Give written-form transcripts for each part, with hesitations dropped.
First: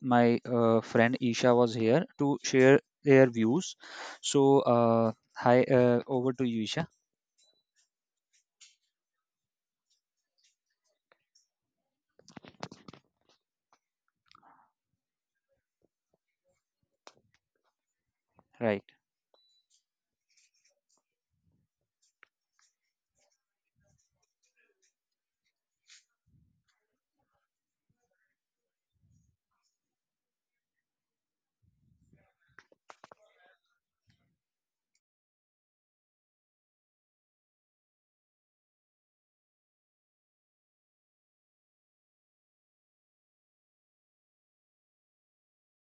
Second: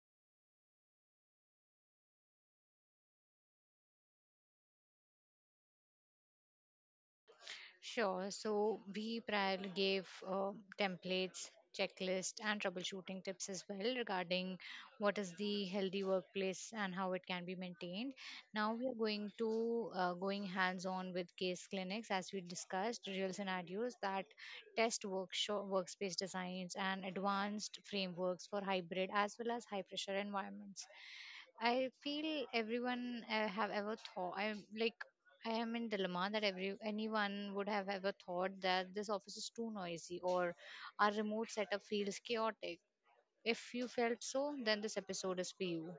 my friend Isha was here to share their views. So hi, over to you, Isha. Sure. So we prior gave templates, checklist, and troubleshooting tips as well regarding what is the healthy workplace and how it can be maintained. Now Right. we are going to going hands-on with case clinics as we discussed real scenarios that test workshop workspace designs and advanced frameworks for hybrid as well as high pressure environments. I feel everyone have ever thought. I'm like, I am in dilemma that every anyone would have ever thought that this office is too noisy or our remote setup feels chaotic. If you felt so, then this episode is for you.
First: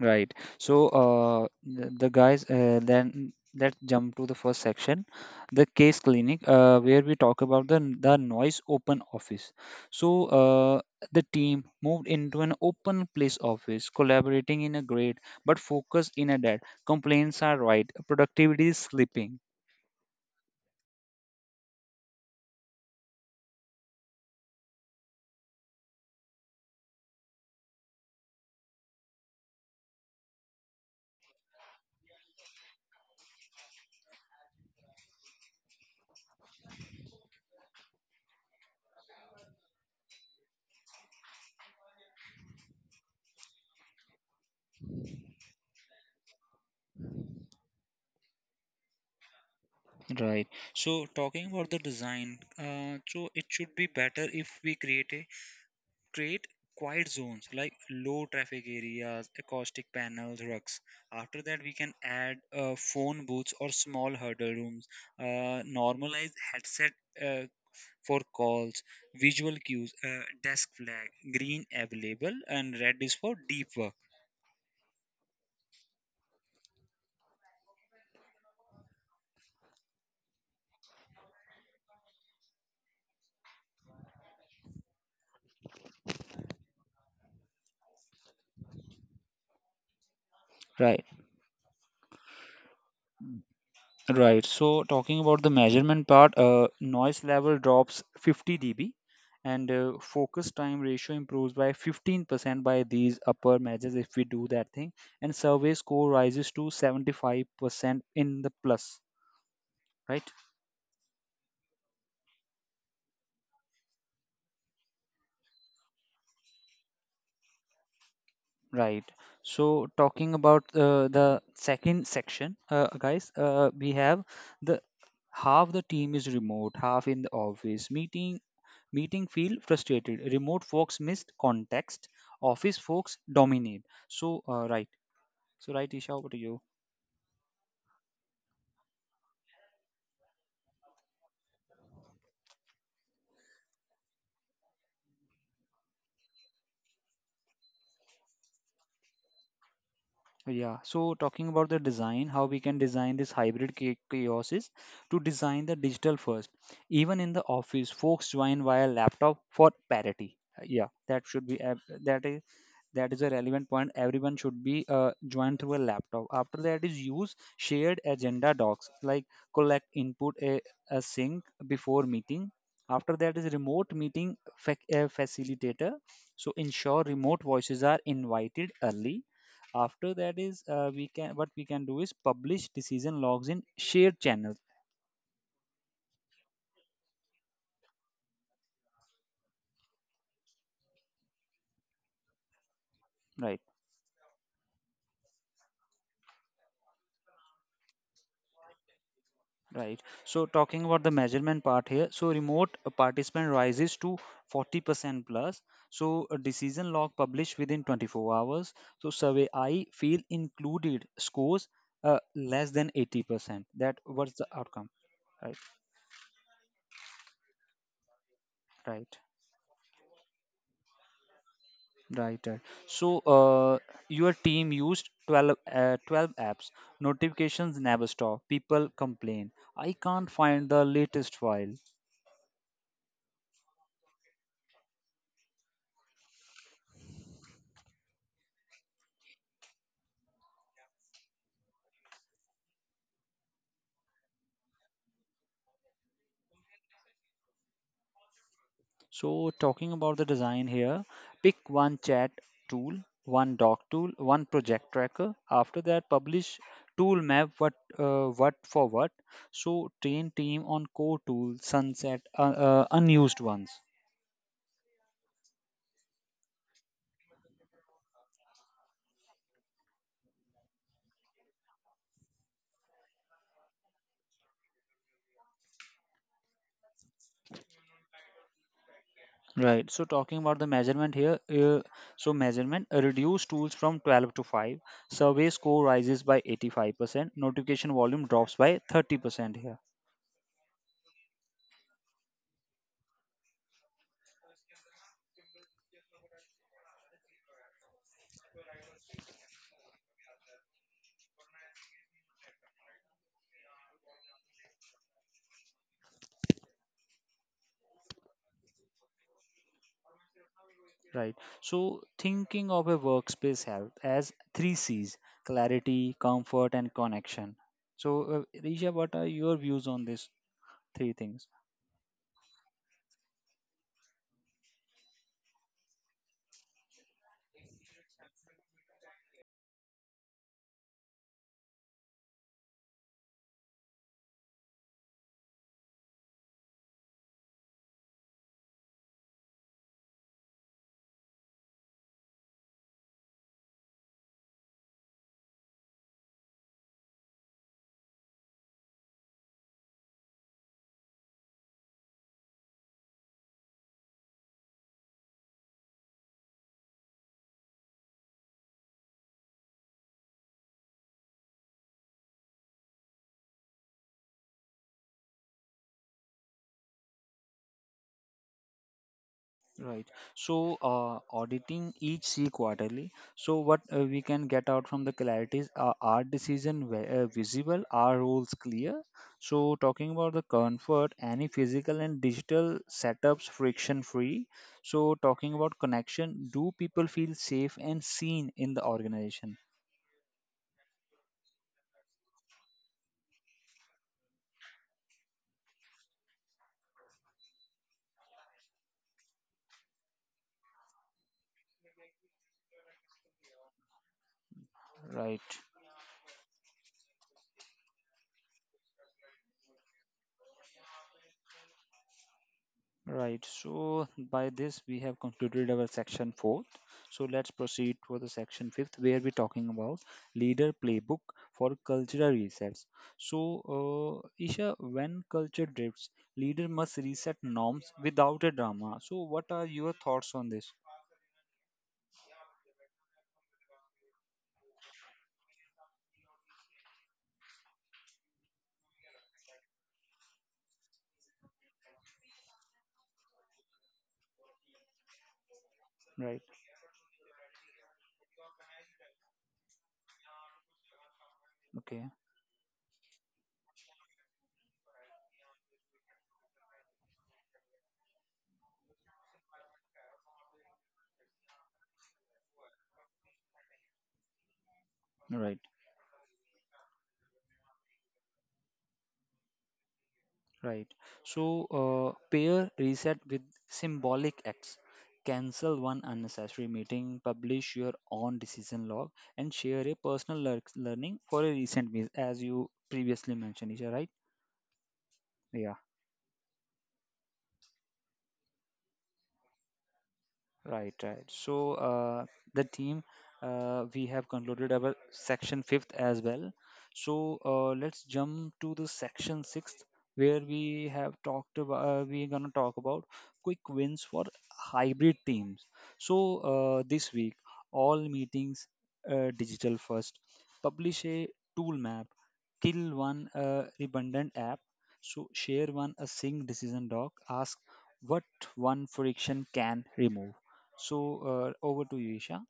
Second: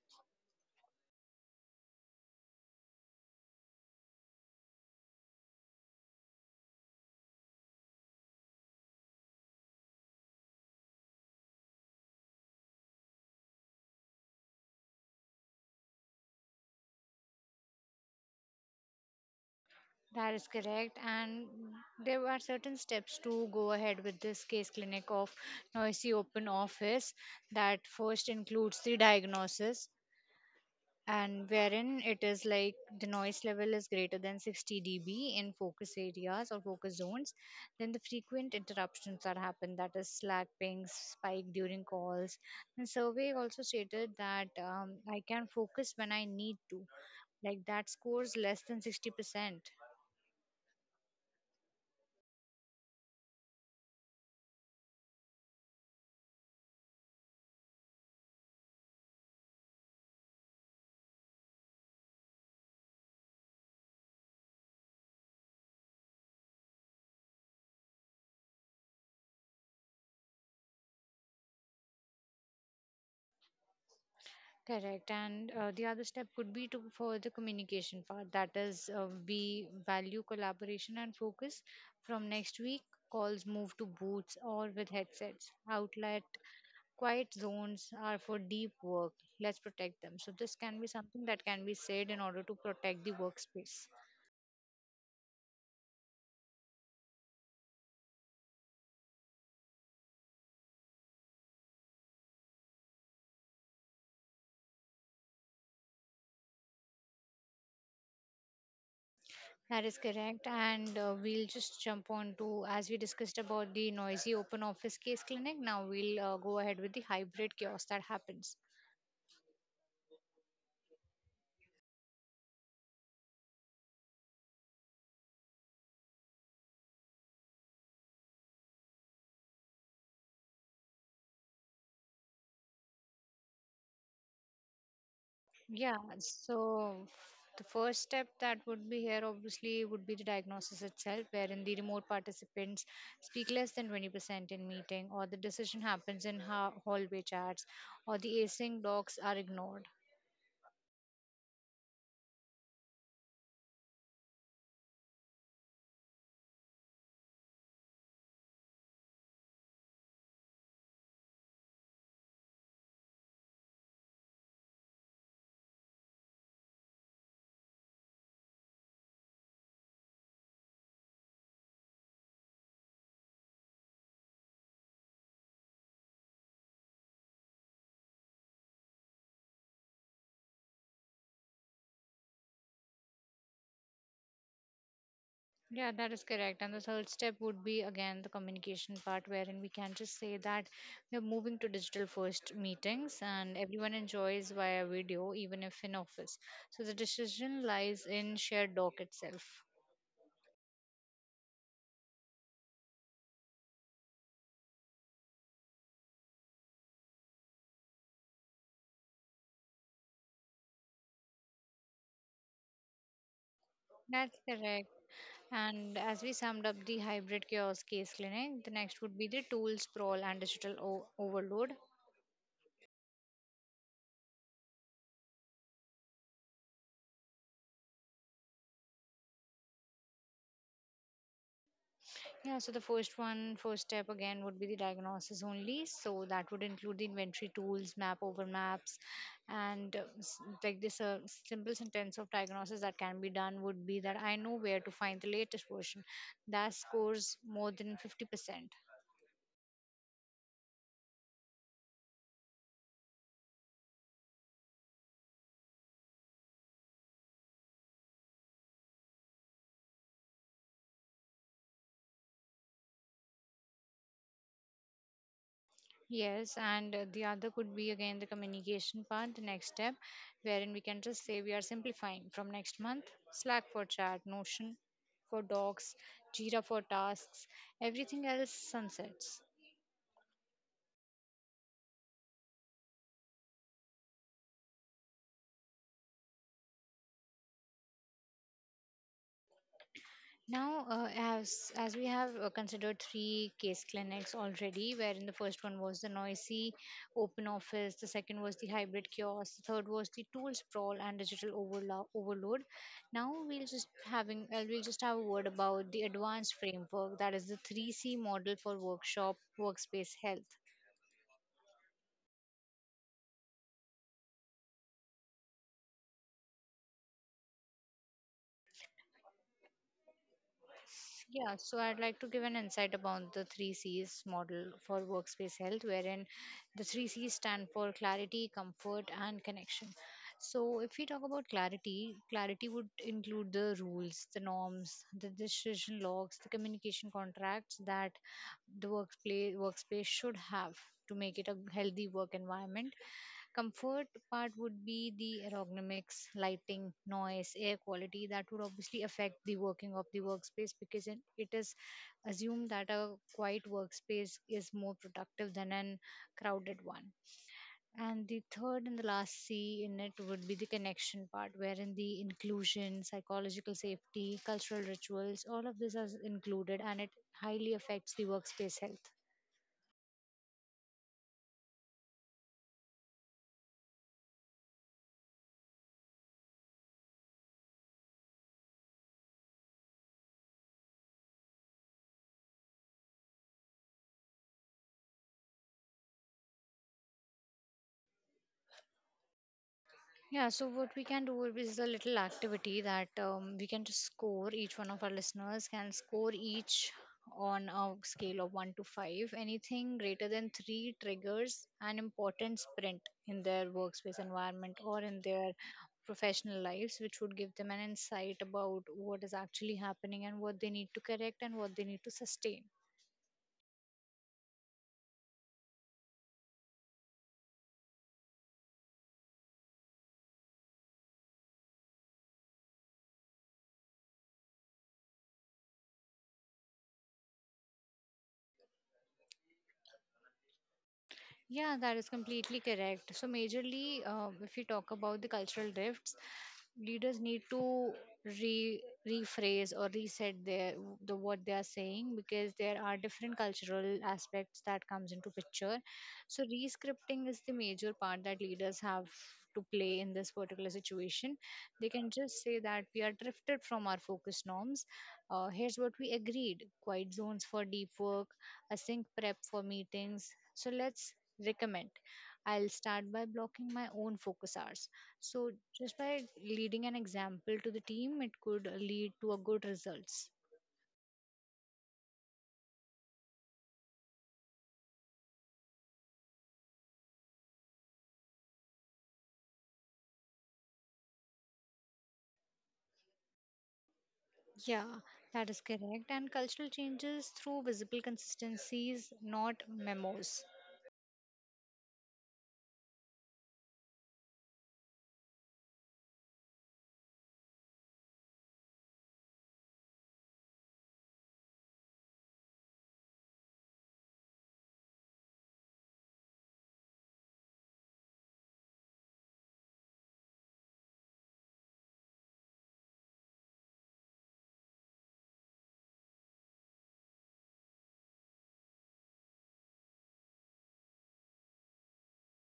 Right. So, then let's jump to the first section, the case clinic, where we talk about the noise open office. So, the team moved into an open place office, collaborating in a great but focused in a dead. Complaints are right, productivity is slipping. That is correct, and there are certain steps to go ahead with this case clinic of noisy open office. That first includes the diagnosis, and wherein it is like the noise level is greater than 60 dB in focus areas or focus zones, then the frequent interruptions that happen, that is slack pings, spike during calls. The survey also stated that I can focus when I need to, like that scores less than 60%. Right. So, talking about the design, so it should be better if we create quiet zones like low traffic areas, acoustic panels, rugs. After that, we can add phone booths or small huddle rooms, normalize headset uh, for calls, visual cues, desk flag, green available, and red is for deep work. Correct. And the other step could be to for the communication part. That is, we value collaboration and focus. From next week, calls move to booths or with headsets. Outlet quiet zones are for deep work. Let's protect them. So this can be Right. something that can be said in order to protect the workspace. Right. So talking about the measurement part, noise level drops 50 dB and focus time ratio improves by 15% by these upper measures if we do that thing, and survey score rises to 75% in the plus. That is Right, correct. And we'll just jump on to, as we discussed about the noisy open office case clinic, now we'll go ahead with the hybrid chaos that happens. right. So talking about the second section, guys we have the half the team is remote, half in the office. Meeting feel frustrated, remote folks missed context, office folks dominate. So right, Yeah, Isha, over to you. so the first step that would be here obviously would be the diagnosis itself, wherein the remote participants speak less than 20% in meeting, or the decision happens in hallway chats, or the async docs are ignored. Yeah, so talking about the design, how we can design this chaos is to design the digital first, even in the office folks join via laptop for parity. Yeah, that should be ab- that is a relevant point, everyone should be joined through a laptop. After that is use shared agenda docs like collect input a sync before meeting. After that is remote meeting fac facilitator, so ensure remote voices are invited early. After that is, we can what we can do is publish decision logs in shared channels. Yeah, that is correct. And the third step would be again the communication part, wherein we can just say that we're moving to digital first meetings and Right. everyone enjoys via video, even if in office. So the decision lies in shared doc itself. Right. So talking about the measurement part here, so remote participant rises to 40% plus. So a decision log published within 24 hours. So survey I feel included scores less than 80%. That was That's the outcome. correct. Right. And as we summed up the hybrid chaos case clinic, the next Right. would be the tool sprawl and digital overload. Right. Right. So your team used 12 apps. Notifications never stop. People complain. I can't find the latest file. Yeah, so the first one, first step again would be the diagnosis only. So that would include the inventory tools, map over maps, and s- like this simple sentence of diagnosis that can be done would be that I know where to find the latest version that scores more than 50%. So, talking about the design here, pick one chat tool, one doc tool, one project tracker. After that, publish tool map, what for what. So, train team on core tools, sunset unused ones. Yes, and the other could be again the communication part, the next step, wherein we can just say we are simplifying from next month: Slack for chat, Notion for docs, Jira for tasks, everything else sunsets. Right. So, talking about the measurement here, so measurement reduce tools from 12 to 5. Survey score rises by 85%. Notification volume drops by 30% here. Now, as we have considered three case clinics already, wherein the first one was the noisy open office, the second was the hybrid kiosk, the third was the tool sprawl and digital overload. Now we'll just having we'll just have a word about the advanced framework, that is the 3C model for workshop workspace health. Right. So, thinking of a workspace health as three C's: clarity, comfort, and connection. So, Risha, what are your views on these three things? Yeah, so I'd like to give an insight about the three C's model for workspace health, wherein the three C's stand for clarity, comfort, and connection. So, if we talk about clarity, clarity would include the rules, the norms, the decision logs, the communication contracts that the workplace workspace should have to make it a healthy work environment. Comfort part would be the ergonomics, lighting, noise, air quality that would obviously affect the working of the workspace, because it is assumed that a quiet workspace is more productive than an crowded one. And the third and the last C in it would be the connection part, wherein the inclusion, psychological safety, cultural rituals, all of this is included and it highly affects the workspace health. Right. So, auditing each C quarterly. So, what we can get out from the clarity is our visible? Our rules clear? So, talking about the comfort, any physical and digital setups friction free. So, talking about connection, do people feel safe and seen in the organization? Yeah, so what we can do is a little activity that we can just score, each one of our listeners can score each on a scale of 1 to 5. Anything greater than 3 triggers an important sprint in their workspace environment or in Right. their professional lives, which would give them an insight about what is actually happening and what they need to correct and what they need to sustain. Right, so by this we have concluded our section fourth. So let's proceed for the section fifth, where we're talking about leader playbook for cultural resets. So, Isha, when culture drifts, leader must reset norms without a drama. So, what are your thoughts on this? Yeah, that is completely correct. So, majorly, if you talk about the cultural rifts, leaders need to re rephrase or reset their the what they are saying, because there are different cultural aspects that comes into picture. Right, So, re-scripting is the major part that leaders have to play in this particular situation. They can okay, just say that we are drifted from our focus norms. Here's what we agreed: quiet zones for deep work, a sync prep for meetings. So let's recommend, I'll start by blocking my own focus hours, so right. just by leading an example to the team it could lead to a good results. Right. So pair reset with symbolic acts. Cancel one unnecessary meeting, publish your own decision log, and share a personal learning for a recent miss, as you previously mentioned. Is that right? Yeah, that is Yeah. correct, and cultural changes through visible consistencies, not memos. Right, right. So the team, we have concluded our section fifth as well. So let's jump to the section sixth, where we're gonna talk about quick wins for hybrid teams. So this week, all meetings digital first. Publish a tool map, kill one redundant app. So share one a sync decision doc. Ask what one friction can remove. So over to you, Isha.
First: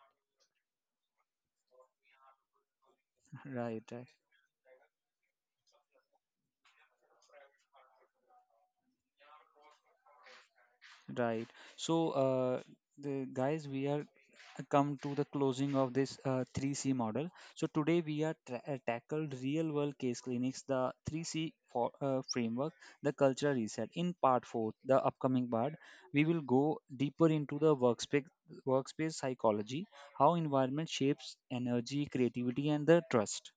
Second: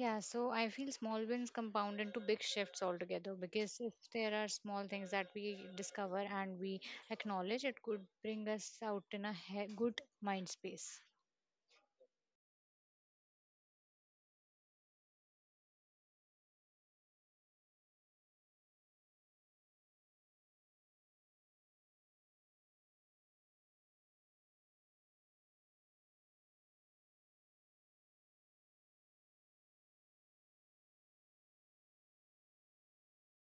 Yeah, so I feel small wins compound into big shifts altogether, because Right, if right, there are small things that we discover and we acknowledge it could bring us out in a good mind space. right. So we are come to the closing of this 3C model. So today we tackled real world case clinics, the 3C for, framework, the cultural reset. In part four, the upcoming part, we will go deeper into the workspace psychology, how environment shapes energy, creativity, and the trust.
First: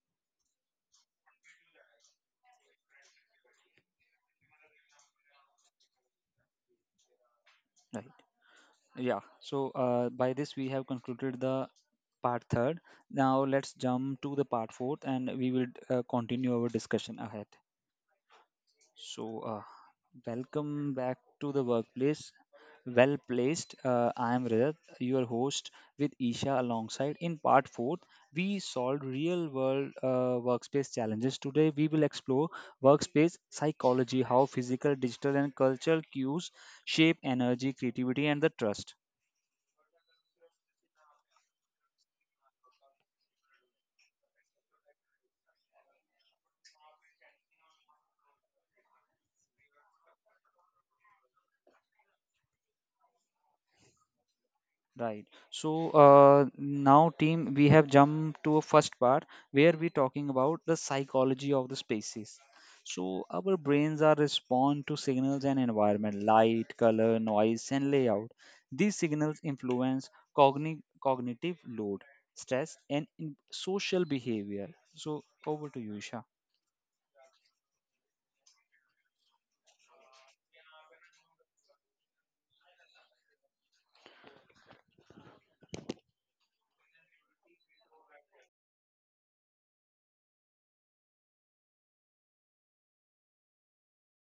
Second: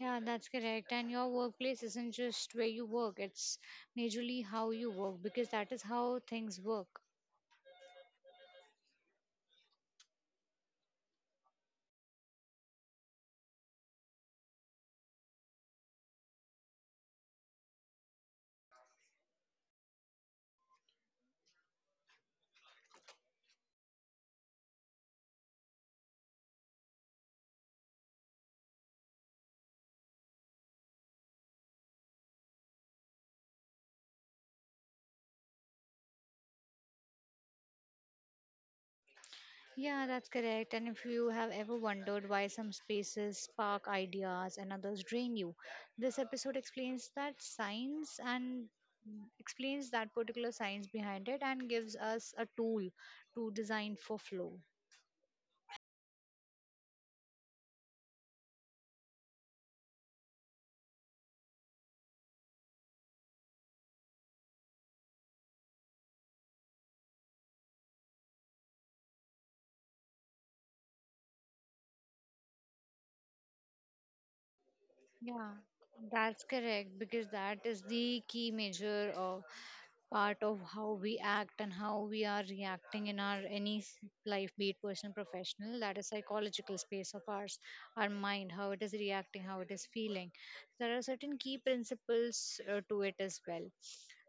Yeah, that's correct. And your workplace isn't just where you work, it's majorly how you work, because that is how things work. Right. Yeah, so by this we have concluded the part third. Now let's jump to the part fourth and we will continue our discussion ahead. So, welcome back to the workplace. Well placed. I am Rajat, your host with Isha alongside. In part fourth, we solved real world workspace challenges. Today, we will explore workspace psychology, how physical, digital, and cultural cues shape energy, creativity, and the trust. Yeah, that's correct. And if you have ever wondered why some spaces spark ideas and others drain you, this episode explains that science and explains that particular science behind it and gives us a tool to design for flow. Right. So now, team, we have jumped to a first part where we're talking about the psychology of the spaces. So our brains are respond to signals and environment, light, color, noise, and layout. These signals influence cognitive load, stress, and in- social behavior. So Yeah, over to you, Isha. that's correct, because that is the key major of part of how we act and how we are reacting in our life, be it personal, professional. That is psychological space of ours, our mind, how it is reacting, how it is feeling. There are certain key principles to it as well.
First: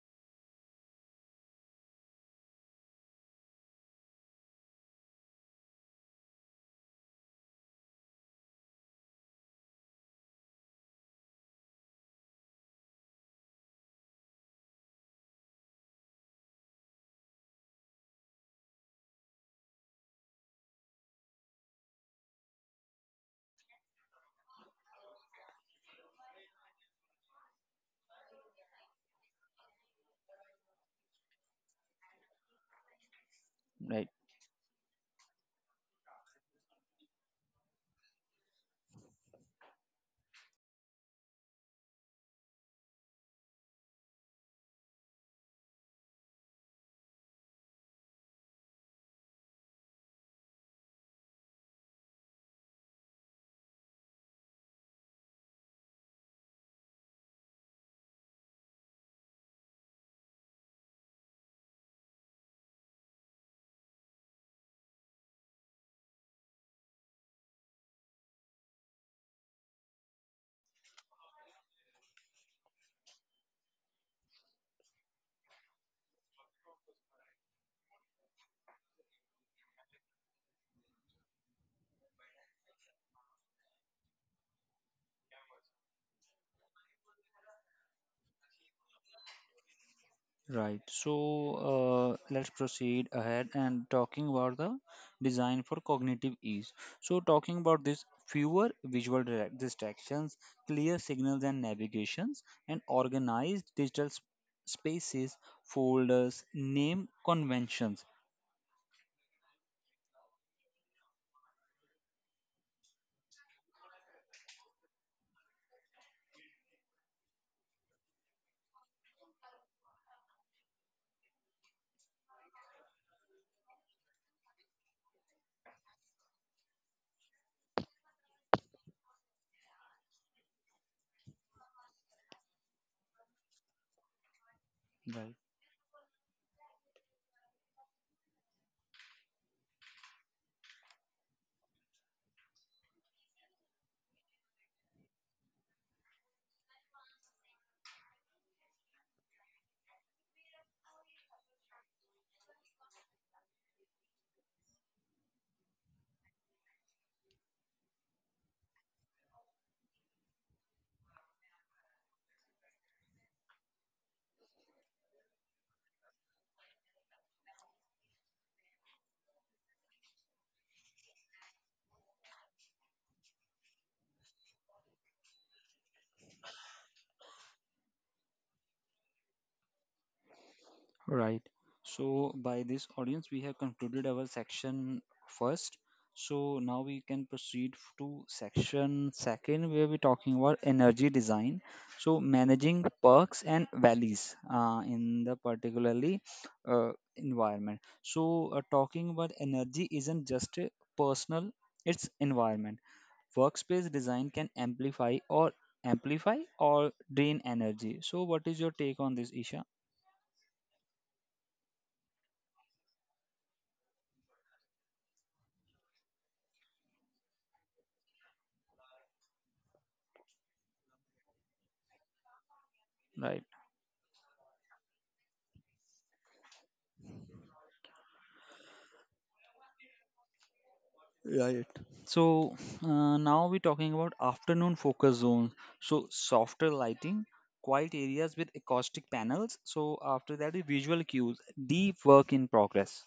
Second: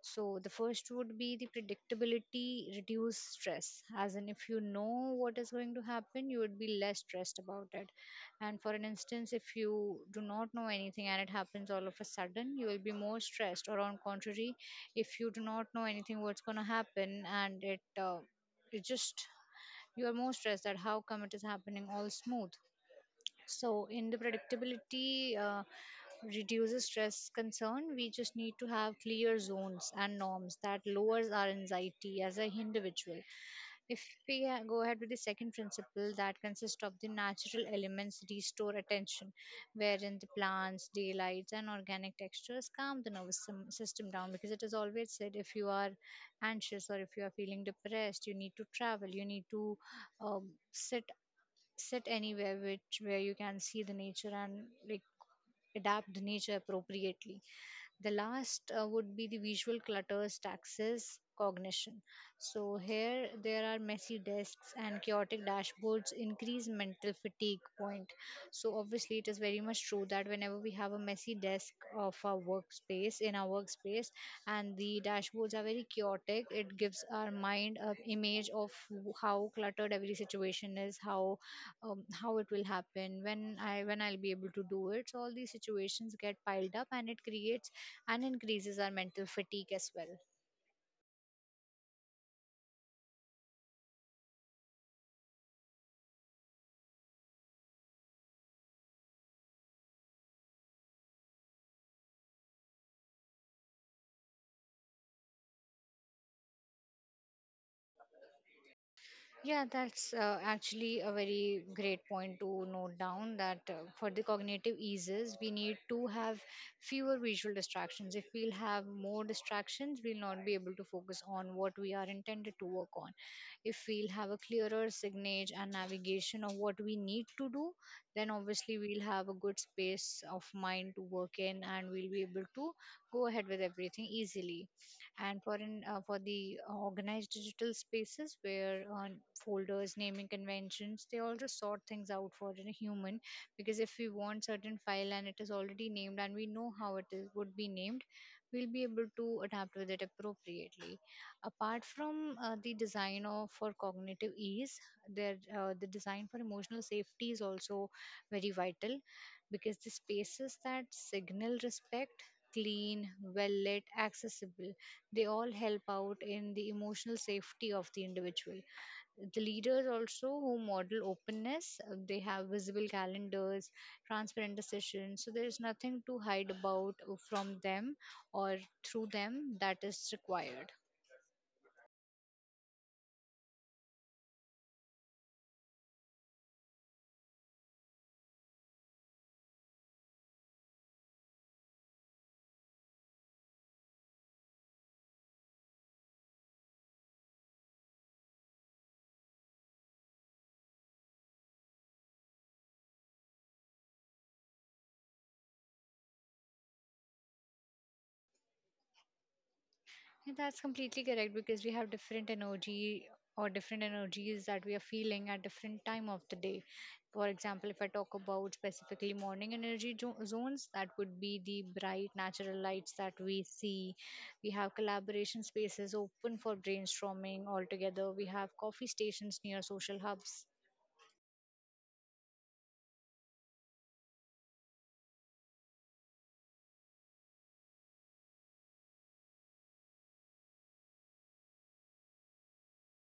So the first would be the predictability, reduce stress. As in, if you know what is going to happen, you would be less stressed about it, and for an instance, if you do not know anything and it happens all of a sudden, you will be more stressed. Or on contrary, if you do not know anything, what's going to happen, and it just you are more stressed that how come it is happening all smooth. So in the predictability reduces stress concern, we just need to have clear zones and norms that lowers our anxiety as an individual. If Right. we go ahead with the second principle that consists of the natural elements restore attention, wherein the plants, daylights, and organic textures calm the nervous system down, because it is always said if you are anxious or if you are feeling depressed, you need to travel, you need to um, sit sit anywhere which where you can see the nature and like adapt the nature appropriately. The last would be the visual clutters, taxes, cognition. So here there are messy desks and chaotic dashboards increase mental fatigue point. So obviously it is very much true that whenever we have a messy desk of our workspace in our workspace and the dashboards are very chaotic, it gives our mind a image of how cluttered every situation is, how it will happen when I'll be able to do it, so all these situations get piled up and it creates and increases our mental fatigue as well. Right. So let's proceed ahead and talking about the design for cognitive ease. So talking about this, fewer visual distractions, clear signals and navigations, and organized spaces, folders, name conventions. Yeah, that's actually a very great point to note down that for the cognitive eases, we need to have fewer visual distractions. If we'll have more distractions, we'll not be able to focus on what we are intended to work on. If we'll have a clearer signage and navigation of what we need to do, then obviously we'll have a good space of mind to work in and we'll be able to go ahead with everything easily, Right. and for an for the organized digital spaces where folders naming conventions, they also sort things out for a human, because if we want certain file and it is already named and we know how it is, would be named, we'll be able to adapt with it appropriately. Apart from the design of for cognitive ease, there the design for emotional safety is also very vital, because the spaces that signal respect, clean, well lit, accessible, they all help out in the emotional safety of the individual. The leaders also who model openness, they have visible calendars, transparent decisions, so there is nothing to hide about from them or through them that is required. Right. So by this, audience, we have concluded our section first. So now we can to section second, where we're talking about energy design. So managing perks and valleys in the particularly environment. So talking about energy isn't just a personal; it's environment. Workspace design can amplify or drain energy. So what is your take on this, Isha? Yeah, that's completely correct, because we have different energy or different energies that we are feeling at different time of the day. For example, if I talk about specifically morning energy zones, that would be the bright natural lights that we Right. see. We have collaboration spaces open for brainstorming altogether. We have coffee stations near social hubs. So now we're talking about afternoon focus zones. So softer lighting, quiet areas with acoustic panels. So after that, the visual cues, deep work in progress.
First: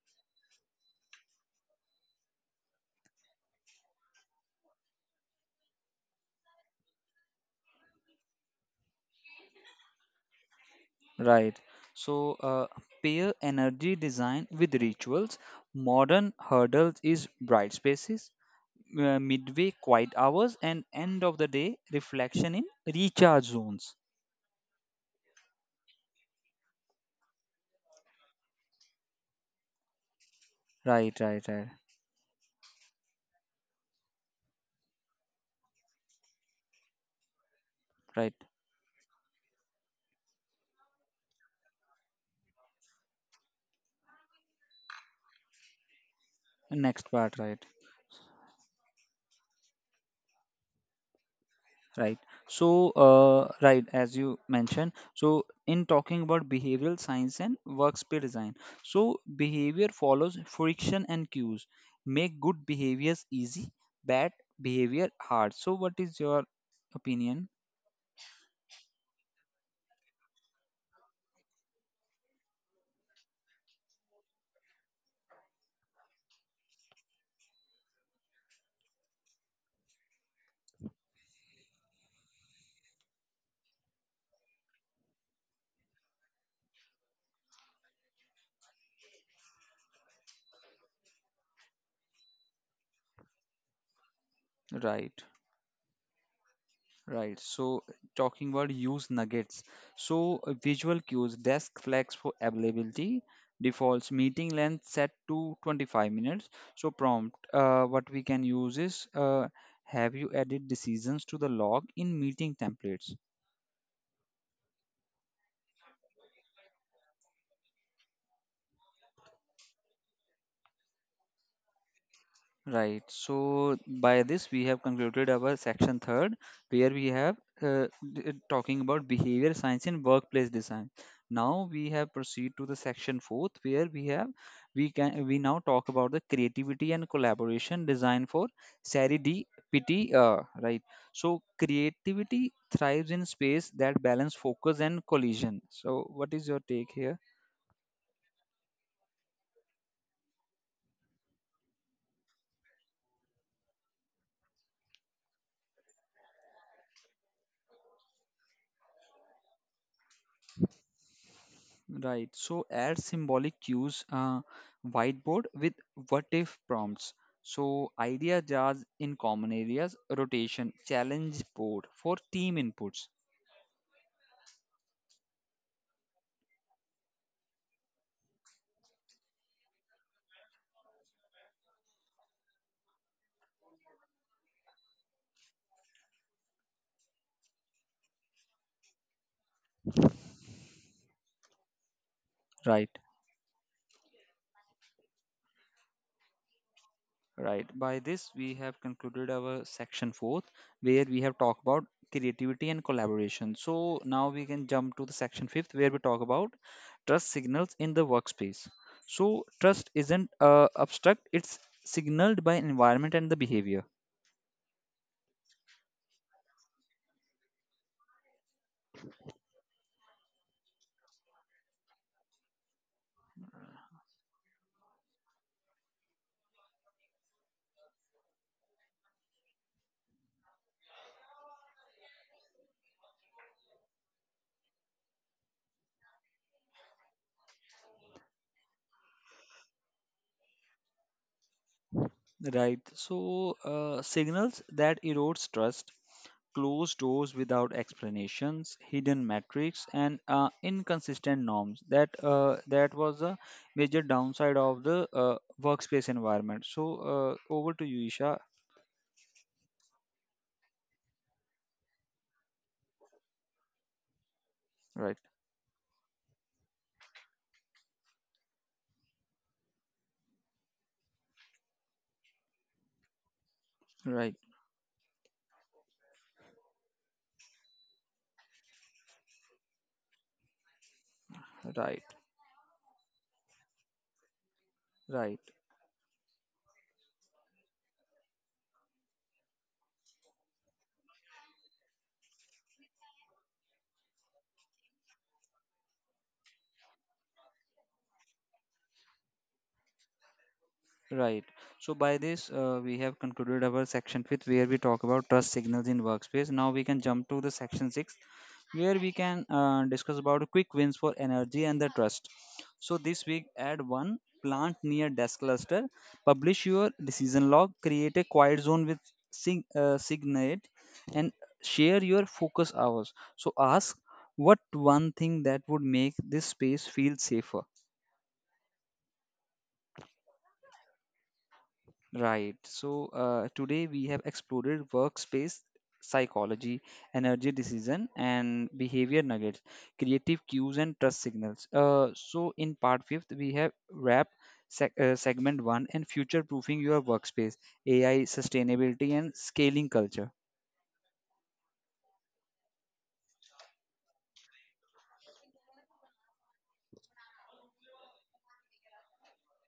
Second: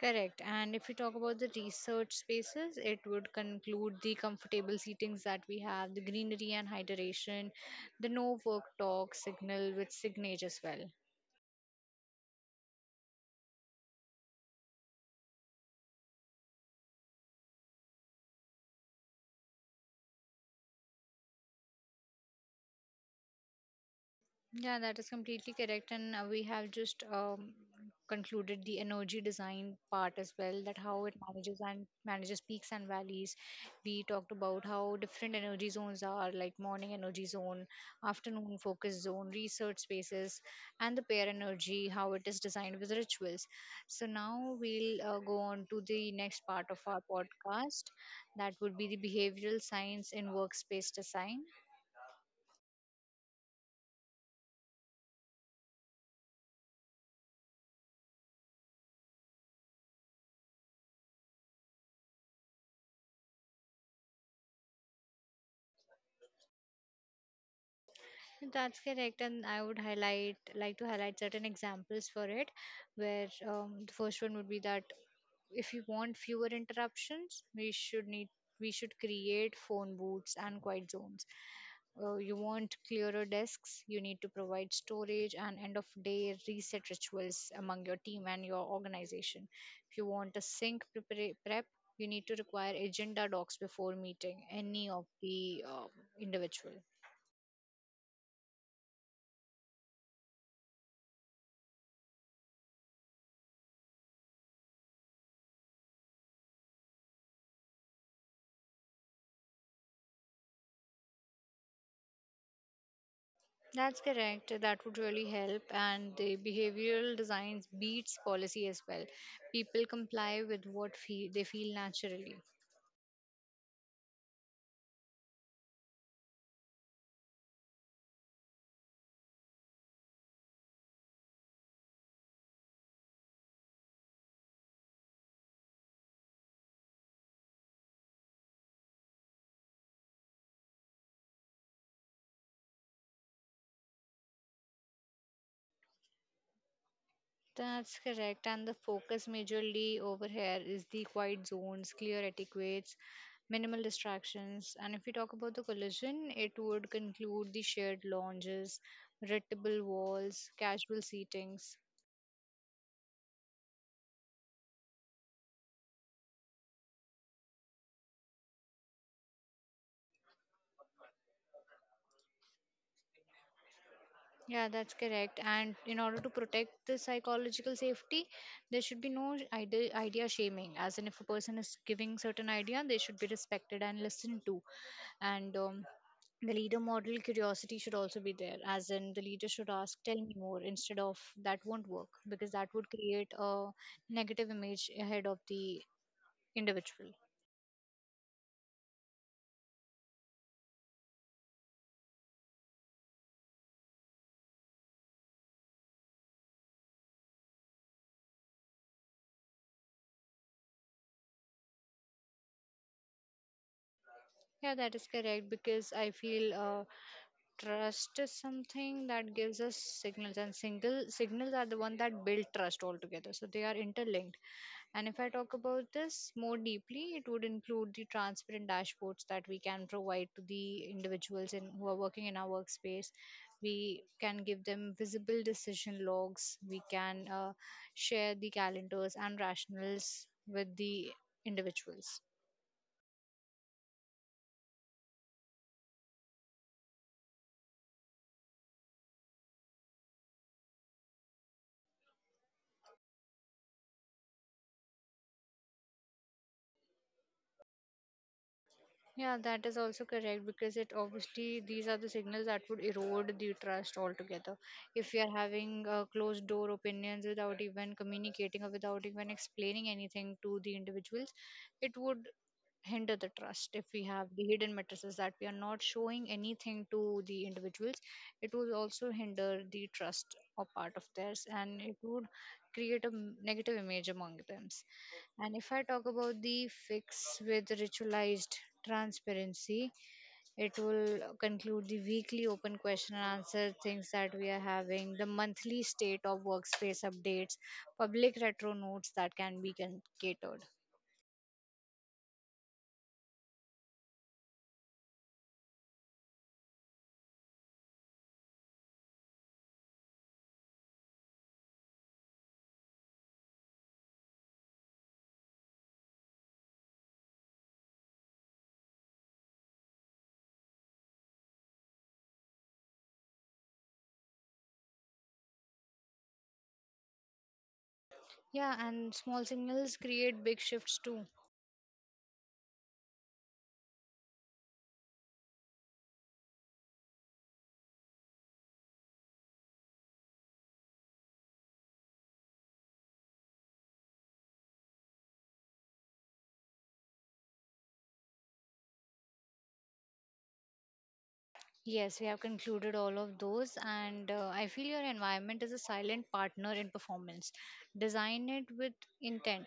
Correct. And if we talk about the research spaces, it would conclude the comfortable seatings that we have, the greenery and hydration, the no work talk signal with signage as well. Right. So pair energy design with rituals. Modern hurdles is bright spaces, midway quiet hours, and end of the day reflection in recharge zones. Yeah, that is completely correct. And we have just concluded the energy design part as well, that how it Right. Right. manages Right. and manages peaks and valleys. We talked about how different energy zones are, like morning energy zone, Right. afternoon focus zone, research spaces, and the pair energy, how it is designed with rituals. So now we'll go on to the next part of our Next part. Right. podcast. That would be the behavioral science in workspace design. Right. So, right, as you mentioned, so in talking about behavioral science and workspace design, so behavior follows friction and cues. Make good behaviors easy, bad behavior hard. So, what is your opinion? That's correct, and I would highlight like to highlight certain examples for it, where the first one would be that if you want fewer interruptions, we should create phone booths and quiet zones. You want clearer desks, you need to provide storage and end of day reset rituals among your team and your organization. If you want a prep, you need to require agenda docs before meeting any of Right. the individual. Right. So talking about use nuggets. So visual cues, desk flex for availability, defaults meeting length set to 25 minutes. So prompt, what we can use is have you added decisions to the log in meeting templates? That's correct. That would really help. And the behavioral designs beats policy as well. People comply with what fe they feel naturally. Right. So by this we have concluded our section third, where we have uh, talking about behavior science in workplace design. Now we have proceed to the section fourth, where we have we can we now talk about the creativity and collaboration design for Sari Pity. Right. So creativity thrives in space that balance focus and collision. So what is your take here? That's correct. And the focus majorly over here is the quiet zones, clear etiquettes, minimal distractions. And if we talk about the collision, it would conclude the shared lounges, retractable walls, casual seatings. Right. So add symbolic cues, whiteboard with what if prompts. So idea jars in common areas, rotation, challenge board for team inputs. Yeah, that's correct. And in order to protect the psychological safety, there should be no idea, idea shaming. As in, if a person is giving certain idea, they should be respected and listened to. And the leader model curiosity should also be there. As in, the leader should ask, "Tell me more," instead of "That won't work," because that would Right. create a negative image ahead of the individual. Right. By this, we have concluded our section fourth, where we have talked about creativity and collaboration. So now we can jump to the section fifth, where we talk about trust signals in the workspace. So trust isn't abstract; it's signaled by environment and the behavior. Yeah, that is correct. Because I feel. Trust is something that gives us signals, and single signals are the one that build trust altogether. So they are interlinked. And if I talk about this more deeply, it would include the transparent dashboards that we can provide to the individuals in, who are working in our workspace. We can give them visible decision logs. We can share the calendars and rationals with the individuals. Right. So, signals that erodes trust, closed doors without explanations, hidden metrics, and inconsistent norms. That was a major downside of the workspace environment. So, over to you, Isha. Yeah, that is also correct because it obviously these are the signals that would erode the trust altogether. If Right. we are having closed door opinions without even communicating or without even explaining anything to the individuals, it would hinder the trust if we have Right. the hidden matrices that we are not showing anything to the individuals, it would also hinder the trust or part of theirs, and it Right. would create a negative image among them, Right. and if I talk about the fix with ritualized transparency, it will conclude the weekly open question and answer things that we are having, the monthly state of workspace updates, public retro notes that catered. Right. So by this, we have concluded our section fifth, where we talk about trust signals in workspace. Now we can jump to the section six, where we can discuss about quick wins for energy and the trust. So this week, add one plant near desk cluster, publish your decision log, create a quiet zone with Signate, and share your focus hours. So ask what one thing that would make this space feel safer. Yeah, and small signals create big shifts too. Right. So today we have explored workspace psychology, energy decision, and behavior nuggets, creative cues, and trust signals. So in part fifth, we have wrap segment one and future proofing your workspace, AI, sustainability, and scaling culture. Yes, we have concluded all of those, and I feel your environment is a silent partner in performance. Design it with intent,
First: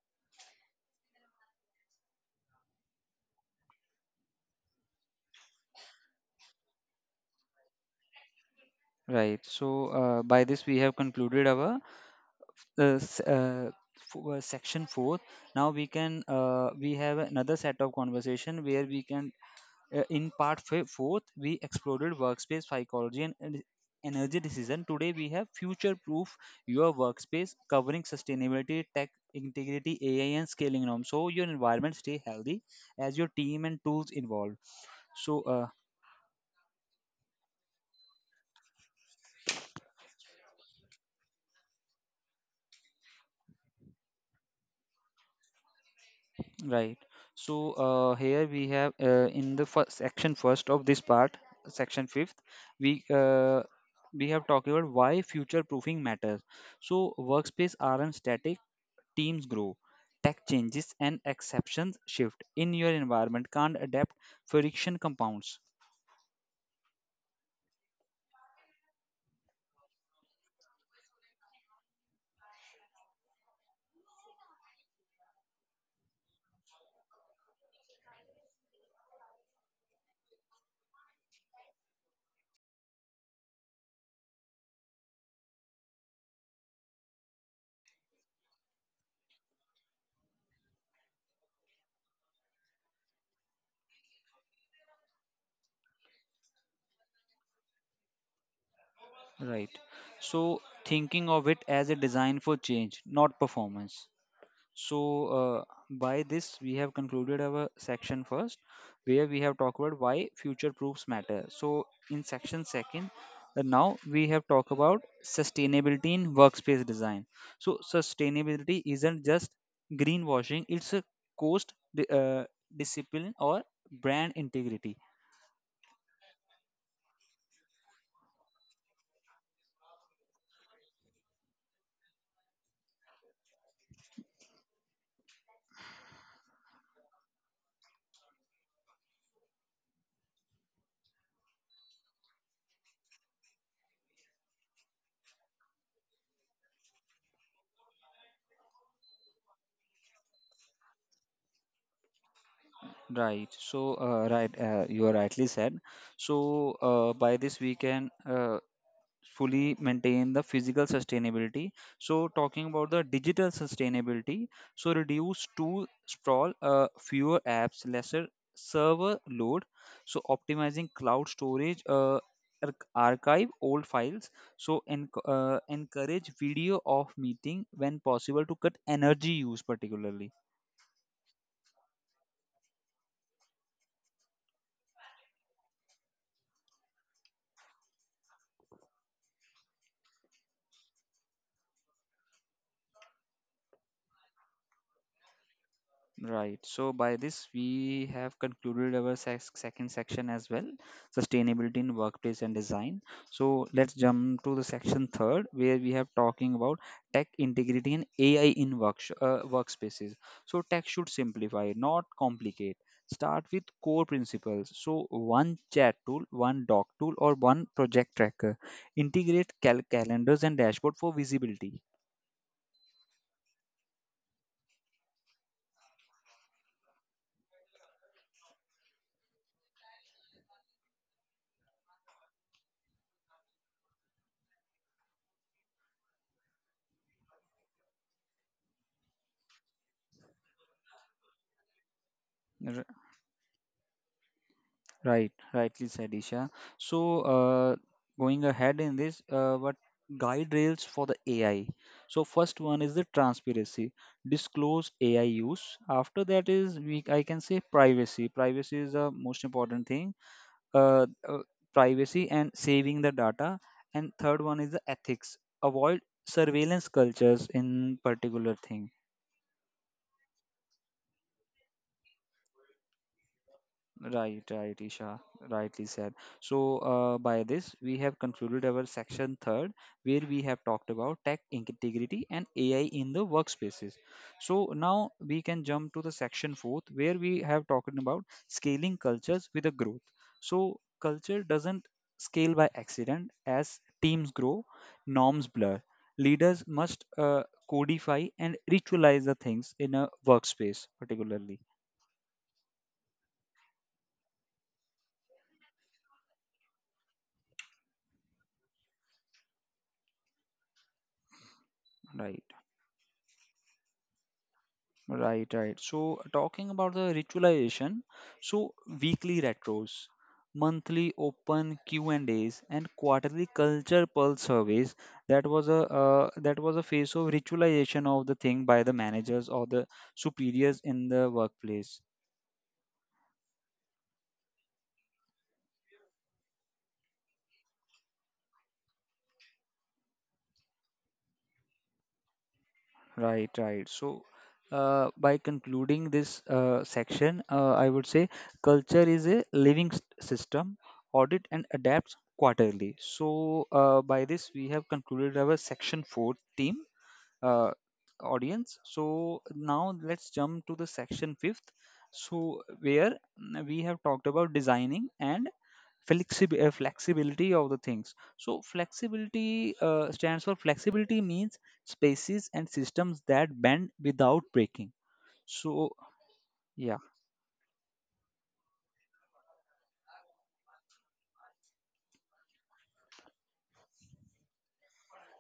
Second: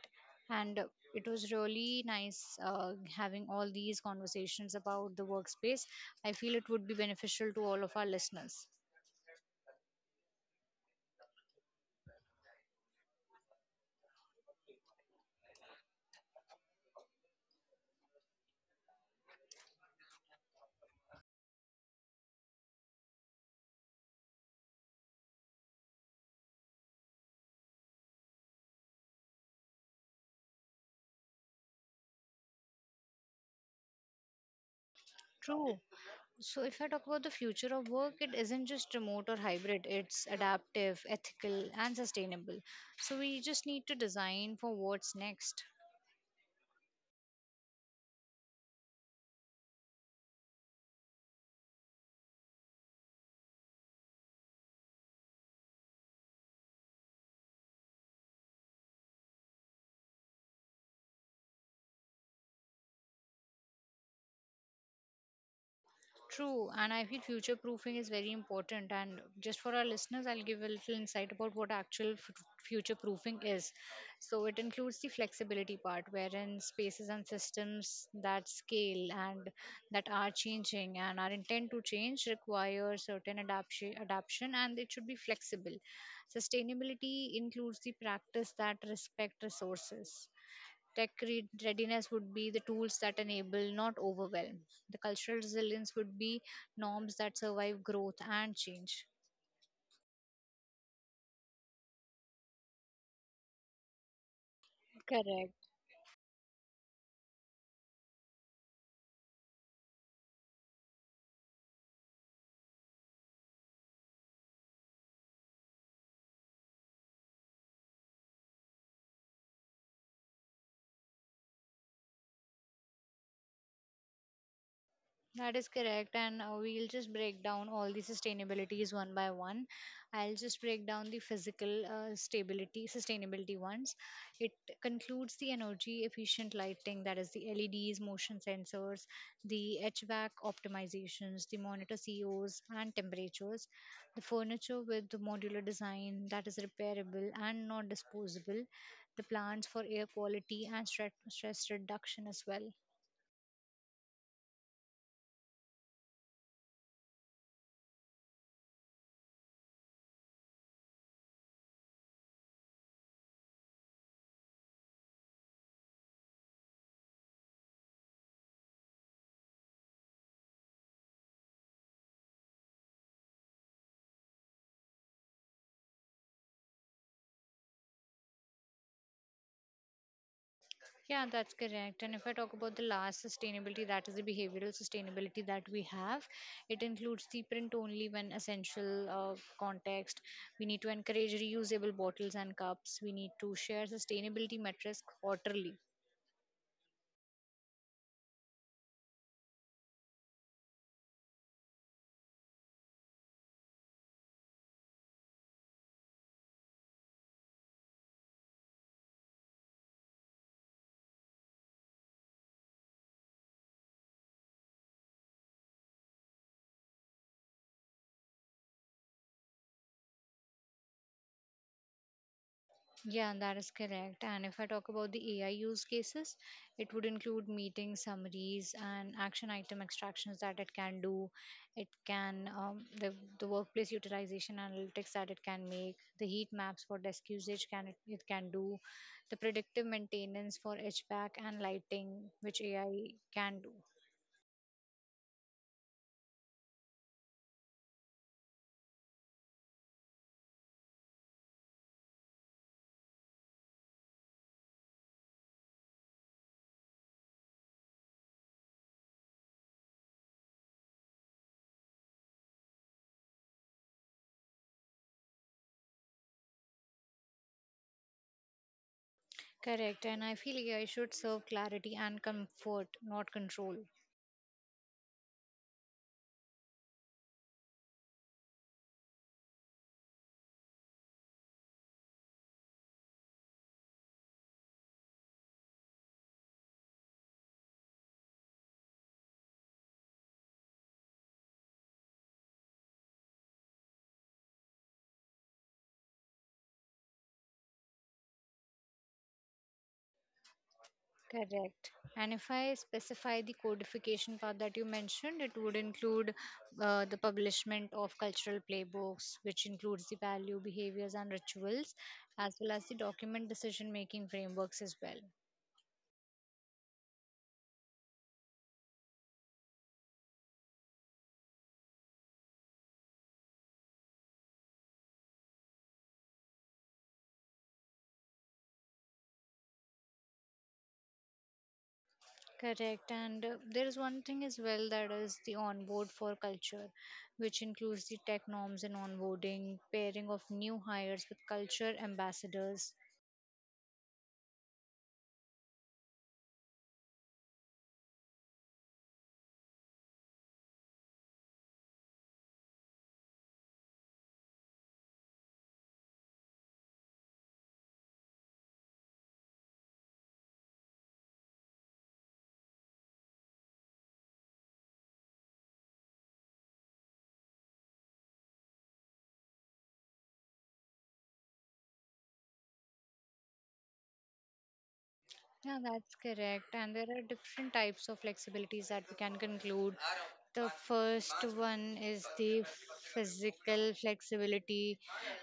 and it was really nice having all these conversations about the workspace. I feel it would be beneficial to all of our listeners. Right. So by this, we have concluded our uh, s- uh, section four. Now we can we have another set of conversation where we can In part fourth, we explored workspace psychology and energy decision. Today, we have future proof your workspace covering sustainability, tech integrity, AI, and scaling norms. So, your environment stay healthy as your team and tools evolve. So, True. So, if I talk about the future of work, it isn't just remote or hybrid, it's adaptive, ethical, and sustainable. So, we just need to design for what's next. right. Here we have in the first section first of this part, section fifth, we uh, we have talked about why future proofing matters. So, workspace aren't static, teams grow, tech changes, and exceptions shift. In your environment can't adapt, friction compounds. True, and I feel future proofing is very important. And just for our listeners, I'll give a little insight about what actual future proofing is. So, it includes the flexibility part, wherein spaces and systems that scale and that are changing and are intent to change require certain adaptation, adaption, and it should be flexible. Sustainability includes the practice that respect resources. Readiness would be the tools that enable, not overwhelm. The cultural resilience would be norms that survive growth and change. Right. So, thinking of it as a design for change, not performance. So, uh, Correct. by this, we have concluded our section first, where we have talked about why future proofs matter. So, in section second, now we have talked about sustainability in workspace design. So, sustainability isn't just greenwashing, it's a cost di- uh, discipline or brand integrity. That is correct, and we'll just break down all the sustainabilities one by one. I'll just break down the physical sustainability ones. It concludes the energy efficient lighting, that is the LEDs, motion sensors, the HVAC optimizations, the monitor COs and temperatures, the furniture with the modular design that is repairable and not disposable, the plans for air quality and stress reduction as well. Right. You are rightly said. By this, we can fully maintain the physical sustainability. So, talking about the digital sustainability, so reduce tool sprawl, fewer apps, lesser server load, so optimizing cloud storage. Ar- Archive old files, so encourage video of meeting when possible to cut energy use particularly. Yeah, that's correct. And if I talk about the last sustainability, that is the behavioral sustainability that we have. It includes the print only when essential context. We need to encourage reusable bottles and cups. We need to share sustainability metrics quarterly. Right. So by this, we have concluded our sex second section as well, sustainability in workplace and design. So let's jump to the section third, where we have talking about tech integrity and AI in workspaces. So tech should simplify, not complicate. Start with core principles. So one chat tool, one doc tool, or one project tracker. Integrate calendars and dashboard for visibility. Yeah, that is correct. And if I talk about the AI use cases, it would include meeting summaries and action item extractions that it can do. It can the workplace utilization analytics that it can make, the heat maps for desk usage it can do, the predictive maintenance for HVAC and lighting, which AI can do. Right, rightly said, Isha. So, uh, going ahead in this, what guide rails for the AI? So, first one is the transparency, disclose AI use. After that is, we, I can say, privacy. Privacy is the most important thing. Uh, uh, privacy and saving the data. And third one is the ethics. Avoid surveillance cultures in particular thing. Correct. And I feel AI should serve clarity and comfort, not control. Right, right, Isha, rightly said. By this, we have concluded our section third, where we have talked about tech integrity and AI in the workspaces. So, now we can jump to the section fourth, where we have talked about scaling cultures with a growth. So, culture doesn't scale by accident, as teams grow, norms blur. Leaders must codify and ritualize the things in a workspace, particularly. Correct. And if I specify the codification part that you mentioned, it would include the publishment of cultural playbooks, which includes the value, behaviors, and rituals, Right. as well as the document decision making frameworks as well. Right, right. So, talking about the ritualization, so weekly retros, monthly open Q and A's, and quarterly culture pulse surveys. That was a phase of ritualization of the thing by the managers or the superiors in the workplace. Correct. And there is one thing as well that is the onboard for culture, which includes the tech norms and onboarding, pairing of new hires with culture ambassadors. Right, right. By concluding this section, I would say culture is a system, audit and adapts quarterly. By this, we have concluded our section four theme uh, audience. So, now let's jump to the section fifth. So, where we have talked about designing and flexibility of the things, so flexibility stands for, flexibility means spaces and systems that bend without breaking. Yeah, So that's correct. And yeah, there are different types of flexibilities that we can conclude. The first one is the physical flexibility,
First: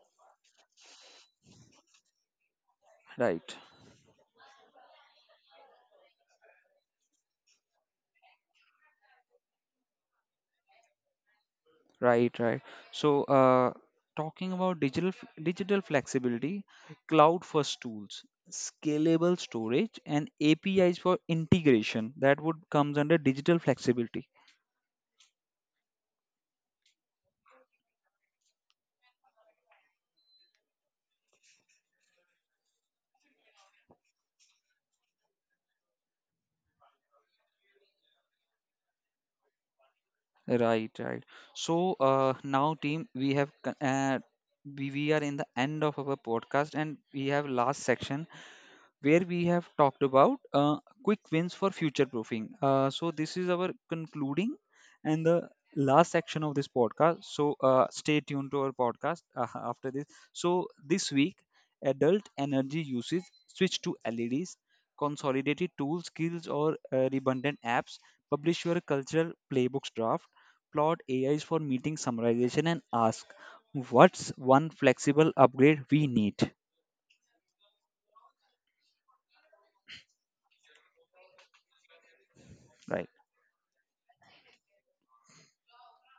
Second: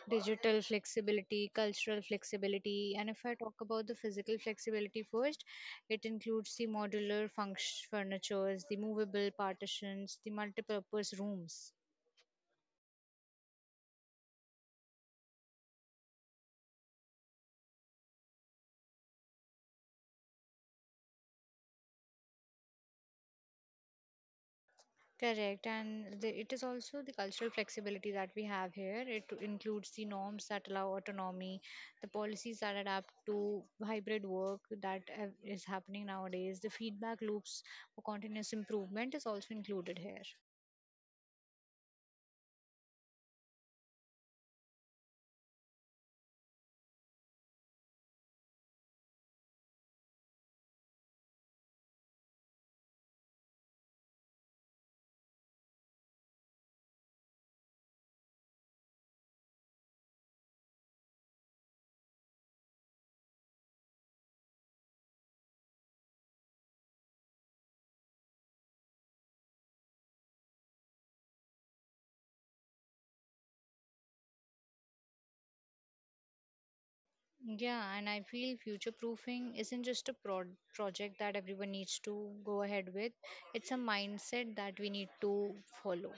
digital flexibility, cultural flexibility. And if I talk right, about the physical flexibility first, it includes the modular furnitures, the movable partitions, the multipurpose rooms. right, right. so uh, talking about digital flexibility: cloud first tools, scalable storage, and apis for integration, that would comes under digital flexibility. Correct, and it is also the cultural flexibility that we have here. It includes the norms that allow autonomy, the policies that adapt to hybrid work that is happening nowadays, the feedback loops for continuous improvement is also included here. Right, right. Now, team, we are in the end of our podcast, and we have last section where we have talked about quick wins for future proofing. So, this is our concluding and the last section of this podcast. Stay tuned to our podcast after this. So, this week, adult energy usage switch to LEDs, consolidated tools, skills or redundant apps, publish your cultural playbooks draft, plot AIs for meeting summarization, and ask what's one flexible upgrade we need. Yeah, and I feel future proofing isn't just a project that everyone needs to go ahead Right. with, it's a mindset that we need to follow.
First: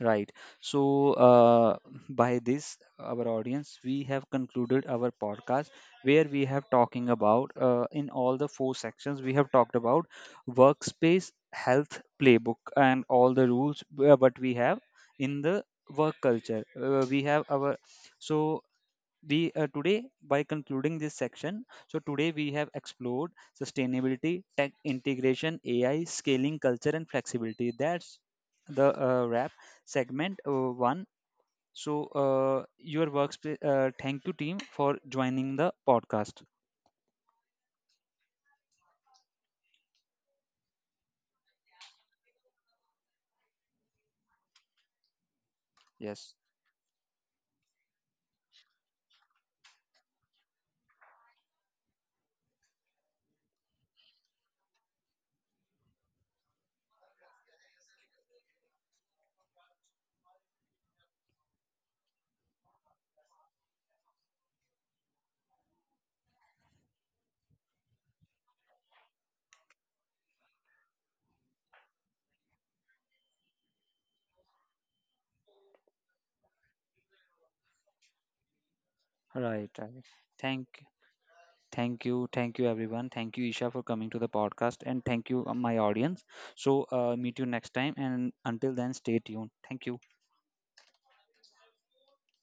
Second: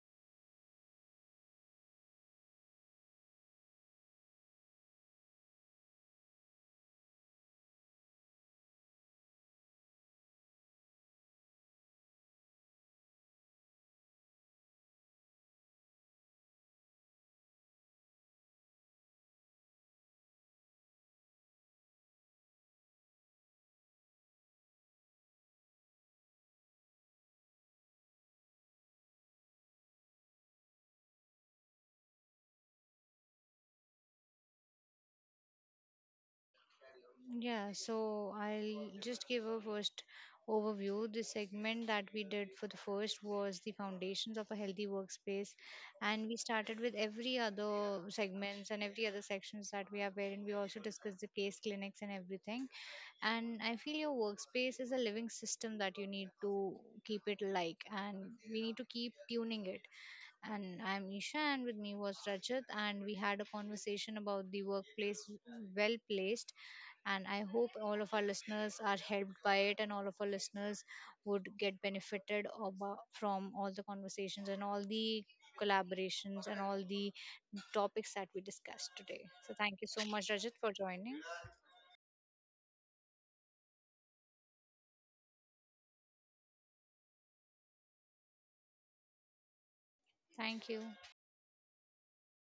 Right. So, uh, by this, our audience, we have concluded our podcast where we have talking about in all the four sections we have talked about workspace, health playbook, and all the rules what we have in the work culture. We have our so we today by concluding this section, so today we have explored sustainability, tech integration, AI, scaling culture, and flexibility. That's the wrap segment one. so your workspace, thank you team for joining the podcast. Yeah, so I'll just give a first overview. The segment that we did for the first was the foundations of a healthy workspace, and Yes, we started with every other segments and every other sections that we have, wherein we also discussed the case clinics and everything. And I feel your workspace is a living system that you need to keep it like, and we need to keep tuning it. And I'm Isha, and with me was Rajat, and we had a conversation about the workplace well placed, and I hope all of our listeners are helped by it, and all of our listeners would get benefited from all the conversations and all the collaborations and all the topics that we discussed today. So right, thank you so right. much, Rajat, for thank joining. Thank you, thank you everyone, thank you Isha for coming to the podcast, and thank you, my audience. Meet you next time, and until then stay tuned. Thank you. Thank you.